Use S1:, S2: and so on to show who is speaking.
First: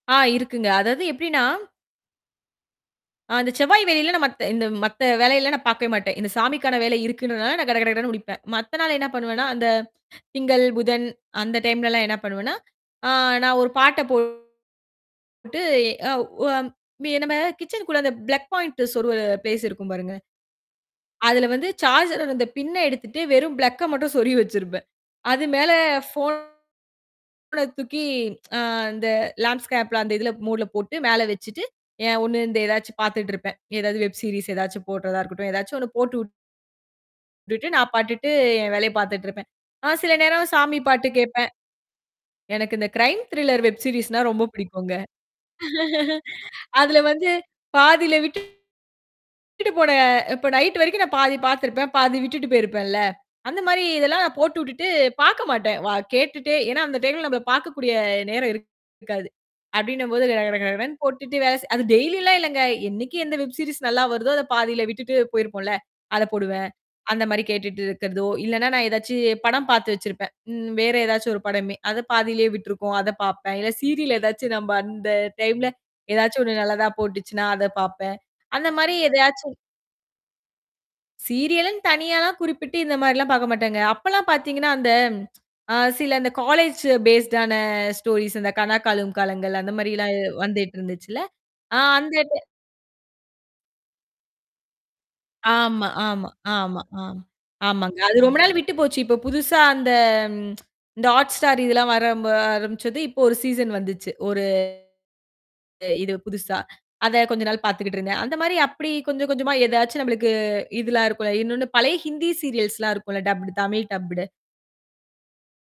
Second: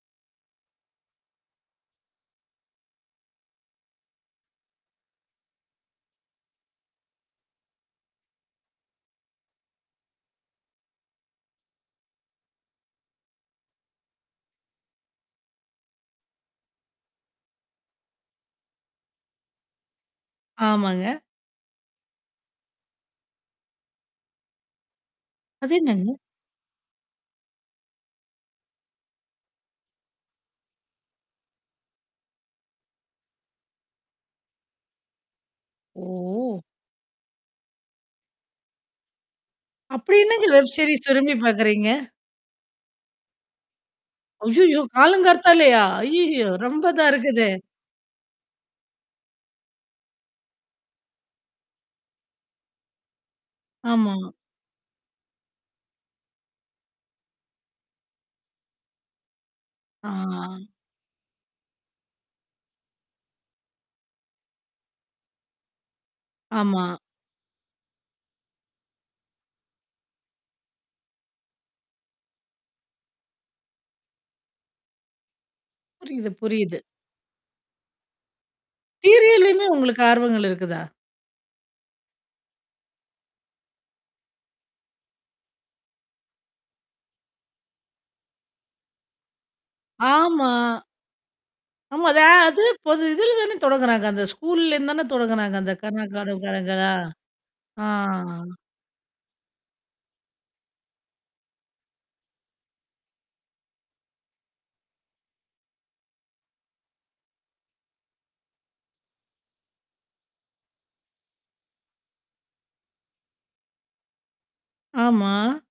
S1: ஆ இருக்குங்க. அதாவது எப்படின்னா அந்தச் செவ்வாய், வெள்ளியில மத்த இந்த மத்த வேலையெல்லா நான் பார்க்கவேமாட்டேன். இந்தச் சாமிக்கான வேலை இருக்குன்றதுனால நான் கட கட கடன்னு முடிப்பேன். மத்த நாள் என்ன பண்ணுவேன்னா, அந்த திங்கள், புதன் அந்த டைம்லலாம் என்ன பண்ணுவேன்னா, அ நான் ஒரு பாட்டைப் போட்டு அ உ அ நம்ம கிச்சனுகுள்ள பிளக் பாயிண்ட் சொருவுவ பிளேஸ் இருக்கும், பாருங்க.
S2: ஆமாங்க.
S1: அதுல வந்து சார்ஜர், அந்தப் பின்னை எடுத்துட்டு வெறும் பிளக் மட்டும் சொருகி வச்சிருப்பேன். அது மேல
S2: அது என்னங்க?
S1: போன தூக்கி ஆ அந்த லேண்டுஸ்கேப் அந்த இதுல மோடுல போட்டு மேல வச்சிட்டு ஒண்ணு, இந்த ஏதாச்சும் பாத்துட்டு இருப்பேன். ஏதாவது வெப் சீரீஸ் ஏதாச்சும் போட்டுறதா இருக்கட்டும். ஏதாச்சு ஒண்ணு போட்டு
S2: ஓ!
S1: வுட்டுட்டு நான் பாட்டுக்கு என் வேலைய பாத்துட்டு இருப்பேன். அ நான் சில
S2: அப்படி என்னங்க
S1: நேரம்
S2: வெப்
S1: சாமி பாட்டு
S2: சீரீஸ் விரும்பிப்
S1: கேப்பேன்.
S2: பார்க்குறீங்க?
S1: எனக்கு இந்த கிரைம் திரில்லர் வெப் சீரீஸ்னா ரொம்ப
S2: அய்யய்யோ!
S1: பிடிக்குங்க.
S2: காலங்கார்த்தாலையா? அய்யய்யோ!
S1: அதுல
S2: ரொம்பதான்
S1: வந்து
S2: இருக்குதே.
S1: பாதியில விட்டுட் விட்டுட்டு போன இப்ப நைட்டு வரைக்கும் நான் பாதி பாத்துருப்பேன். பாதி விட்டுட்டு போயிருப்பேன்ல. அந்த மாரி
S2: ஆமா.
S1: இதெல்லாம் நான் போட்டுவுட்டுட்டு பாக்க மாட்டேன். வ கேட்டுட்டே ஏன்னா, அந்த டைம்ல நம்மளல பார்க்கக்கூடிய நேரம் இருக்காது. அப்பிடின்னம்போது கடகட
S2: ஆ.
S1: கடகடன்னு போட்டுட்டு, அது டெய்லி எல்லாம் இல்லைங்க. என்னைக்கு எந்த வெப் சீரீஸ் நல்லா வருதோ, அதைப் பாதியில விட்டுட்டு போயிருப்போம்ல, அதைப் போடுவேன்.
S2: ஆமா.
S1: அந்த மாரி கேட்டுட்டு இருக்கறதோ, இல்லைன்னா, நான் ஏதாச்சும் படம் பாத்து வச்சிருப்பேன். ம் வேற ஏதாச்சும் ஒரு படமே அதைப் பாதியில விட்டுருக்கும். அதைப் பார்ப்பேன். இல்ல, சீரியல் ஏதாச்சும், நம்ம அந்த டைம்ல
S2: புரியுது,
S1: எதாச்சும் ஒண்ணு
S2: புரியுது.
S1: நல்லதா போட்டுச்சுன்னா, அதைப் பார்ப்பேன். அந்த மாரி எதையாச்சும்
S2: சீரியல்லையுமே உங்களுக்கு ஆர்வங்கள் இருக்குதா?
S1: சீரியலுன்னு தனியாலாம் குறிப்பிட்டு, இந்த மாரிலாம் பார்க்கமாட்டேங்க. அப்பெல்லாம் பாத்தீங்கன்னா, அந்த ஆ சில இந்த காலேஜ்ஜூ பேஸூடான ஸ்டோரிஸ் இந்த கனா காணும் காலங்கள்லா அந்த மாரிலாம்
S2: ஆமா.
S1: வந்துட்டிருந்துச்சுல, ஆ
S2: நம்ம
S1: அந்த
S2: அத
S1: டைம்
S2: அது பொது இதுல தானே தொடங்கறாங்க. அந்த ஸ்கூல்லேருந்துதான தொடங்கறாங்க. அந்தக்
S1: ஆமா,
S2: கனா
S1: ஆமா,
S2: காணும்
S1: ஆமா,
S2: காலங்களா?
S1: ஆ.
S2: ஆ.
S1: ஆமாங்க. அது ரொம்ப நாள் விட்டுப்போச்சு. இப்போ புதுசா அந்த இந்த Hotstar இதெல்லாம் வரம்ப வர ஆரம்பிச்சது. இப்போ ஒரு சீசன் வந்துச்சு. ஒரு இது புதுசா. அத கொஞ்சம் நாள் பாத்துகிட்டு இருந்தேன். அந்த மாரி அப்பிடி கொஞ்சம் கொஞ்சமா எதாச்சும் நம்மளுக்கு இதெல்லாம் இருக்கும். இன்னொன்னு பழைய ஹிந்தி சீரியல்ஸ்லாம் இருக்கும். டப்புடு. தமிழ் டப்புடு.
S2: ஆமா.